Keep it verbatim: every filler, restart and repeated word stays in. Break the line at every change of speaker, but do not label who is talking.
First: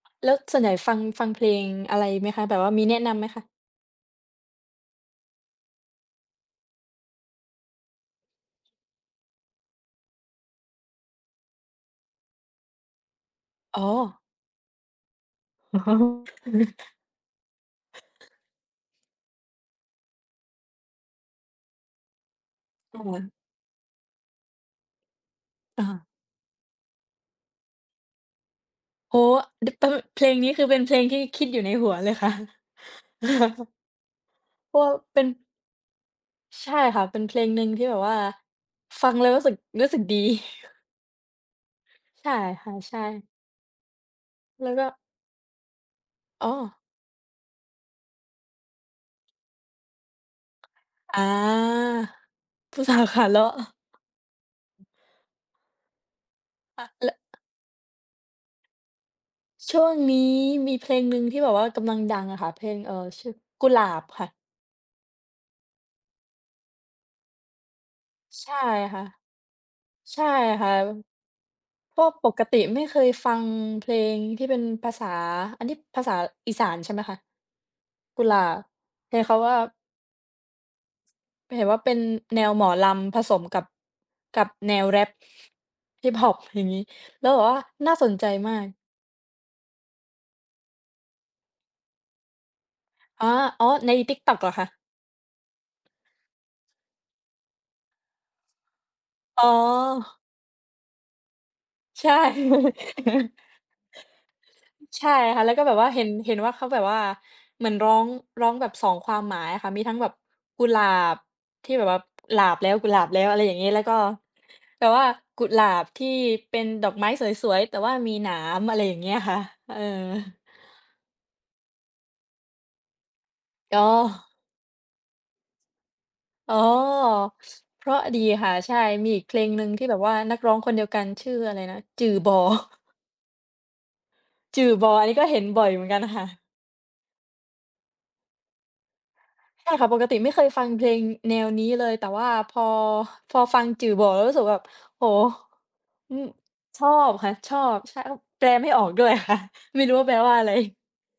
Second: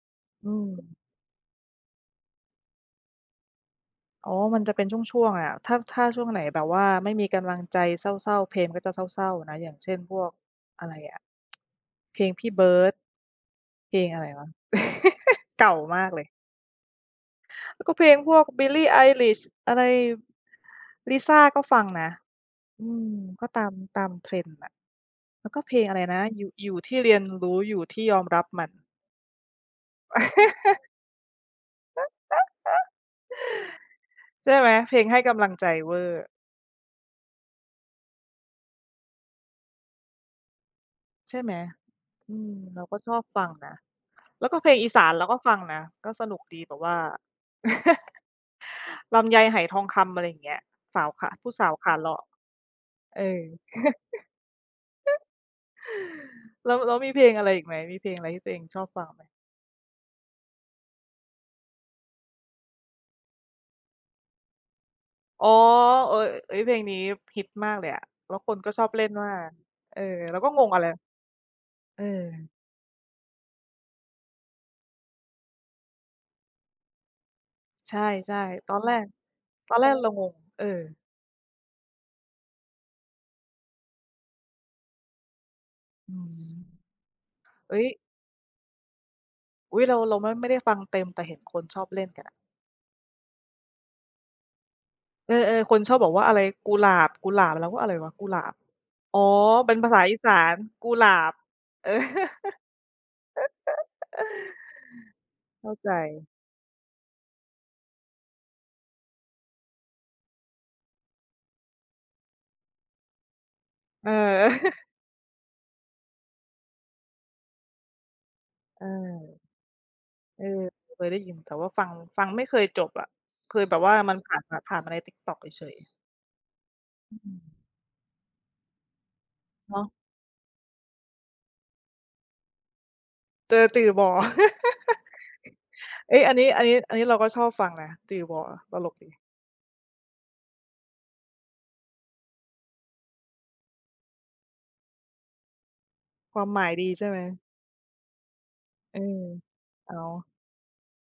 แล้ว
อื
ส่วนใหญ่ฟ
ม
ัง ฟังเพลงอะไรไหมคะ? แบบว่ามีแนะนำไหมคะ?
อ๋อ มันจะเป็นช่วง ๆ อะ ถ้า ถ้าช่วงไหน แบบว่าไม่มีกำลังใจเศร้า ๆ เพลงก็จะเศร้า ๆ นะ อย่างเช่น พวกอะไรอะ เพลงพี่เบิร์ด
อ๋อ
เพลงอะไรวะ เก่ามากเลย อ ก็เพลงพวก Billie Eilish อะไร Lisa ก็ฟังนะ อื
โอ
ม
้
ก็ตาม ตาม trend น่ะ แล้วก็เพล
อ
งอะไร
า
นะ ยุ อยู่ที่เรียน รู้ อยู่ที่ยอมรับมัน
โอ้ ด ป เพลงนี้ คือเป็นเพลงที่คิดอยู่ในหัวเลยค่ะ
ใช่ไหม
เพราะว่
เพ
า
ลงให
เป
้
็น
กำลังใจเวอร์
ใช่ค่ะ เป็นเพลงนึงที่แบบว่าฟังแล้วรู้สึก รู้สึกดี
ใช่ไหม
ใช
อ
่
ืม
ค่ะ
เรา
ใช
ก็ชอ
่
บฟังนะ แล้วก็
แ
เ
ล
พ
้
ล
ว
ง
ก็
อีสานเราก็ฟังนะ ก็สนุก
อ๋
ดี แ
อ
ต่ว่า ลำไยไหทองคำ อะไรอย่างเงี้ย สาว
อ
ข
า
า ผู้สาวขาเลาะ
ผู้ สาว ข
เอ
าเล
อ
ะ
แล้ว
อ
แล้วมี
ล
เพลงอะไร อีกไหม? มีเพลงอะไร ที่ตัวเองชอบฟังไหม?
ช่วงนี้มีเพลงหนึ่งที่แบบว่ากำลังดังอะค่ะ เพลง เอ่อ ชื่อ "กุหลาบ" ค่ะ
อ๋อ เออ อ เฮ้ย เพลงนี้ฮิตมากเลยอะ แล้ว
ใช
ค
่
นก็ชอบ
ค่
เล
ะ
่นมาก เอ่อ
ใช่
เราก็ง
ค่
ง
ะ
เลย อะไร
พ
เ
วก ปก
ออ
ติไม่เคยฟังเพลงที่เป็นภาษา อันนี้ภาษาอีสานใช่ไหมคะ?
ใช
กุหลา
่
บ
ๆ ตอนแรก
เห็นเขาว่า
ตอนแรกเรา งง เออ
เห็นว่าเป็นแนวหมอลำผสมกับ กับแนวแรป
อื
Hiphop
ม
อย่างงี้ แล้วแบบว่า
เอ๊ย
น่าสนใจมาก
อุ๊ย เรา เราไม่ ไม่ได้ฟังเต็ม แต่เห็นคนชอบเล่นกันอะ
อ๋อ อ๋อ ใน TikTok เหรอคะ?
เออ ๆ คนชอบบอกว่าอะไร "กุหลาบ กุหลาบ" เราก็ "อะไรวะ? กุหลาบ" อ๋อ
อ๋
เป็นภาษาอี
อ
สาน "กูหลาบ"
ใช่ ใช่ค่ะ แล้วก็
เข
แ
้
บ
า
บว
ใ
่
จ
าเห็น เห็นว่าเขาแบบว่าเหมือนร้อง ร้องแบบ สอง ความหมายอะค่ะ มีทั้งแบบกุหลาบที่แบบว่า "หลาบแล้ว กุหลาบแล้ว" อะไรอย่างงี้ แล้วก็
เออ
แบบว่ากุหลาบที่เป็นดอกไม้สวย ๆ แต่ว่ามีหนาม อะไรอย่างเงี้ย
เ
ค่ะ
ออ
เออ
เออ เคยได้ยิน แต่ว่าฟัง ฟังไม่เคยจบอะ เคยแบ
อ๋
บว
อ
่ามันผ่านมา ผ่านมาใน TikTok เฉย ๆ
อ๋อ
อืม
เพราะดีค่ะ ใช่ มีอีกเพลงหนึ่ง
เน
ท
า
ี่
ะ
แบบว่านักร้องคนเดียวกันชื่ออะไรนะ "จื่อบ่"
เจอจือบ่
จือบ่ อันนี้ก็เห็นบ่อยเหมือนกัน
เฮ
ค
้ย
่ะ
อันนี้ อันนี้ อันนี้เราก็ชอบฟังนะ จือบ่ ตลกดี
ใช่ค่ะ ปกติไม่เคยฟังเพลงแนวนี้เลย แต่ว่าพอ พอฟังจือบ่ แล้วรู้สึกว่าแบบ โอ้โฮ อ
ความหมาย
ช
ด
อ
ีใช่
บ
ไหม?
ค่ะ ชอบ ใช่ อ แปลไม่ออก
อื
ด้วย
อ
ค่ะ ไม่ร
อ
ู
๋
้
อ
ว่าแปลว่าอะไร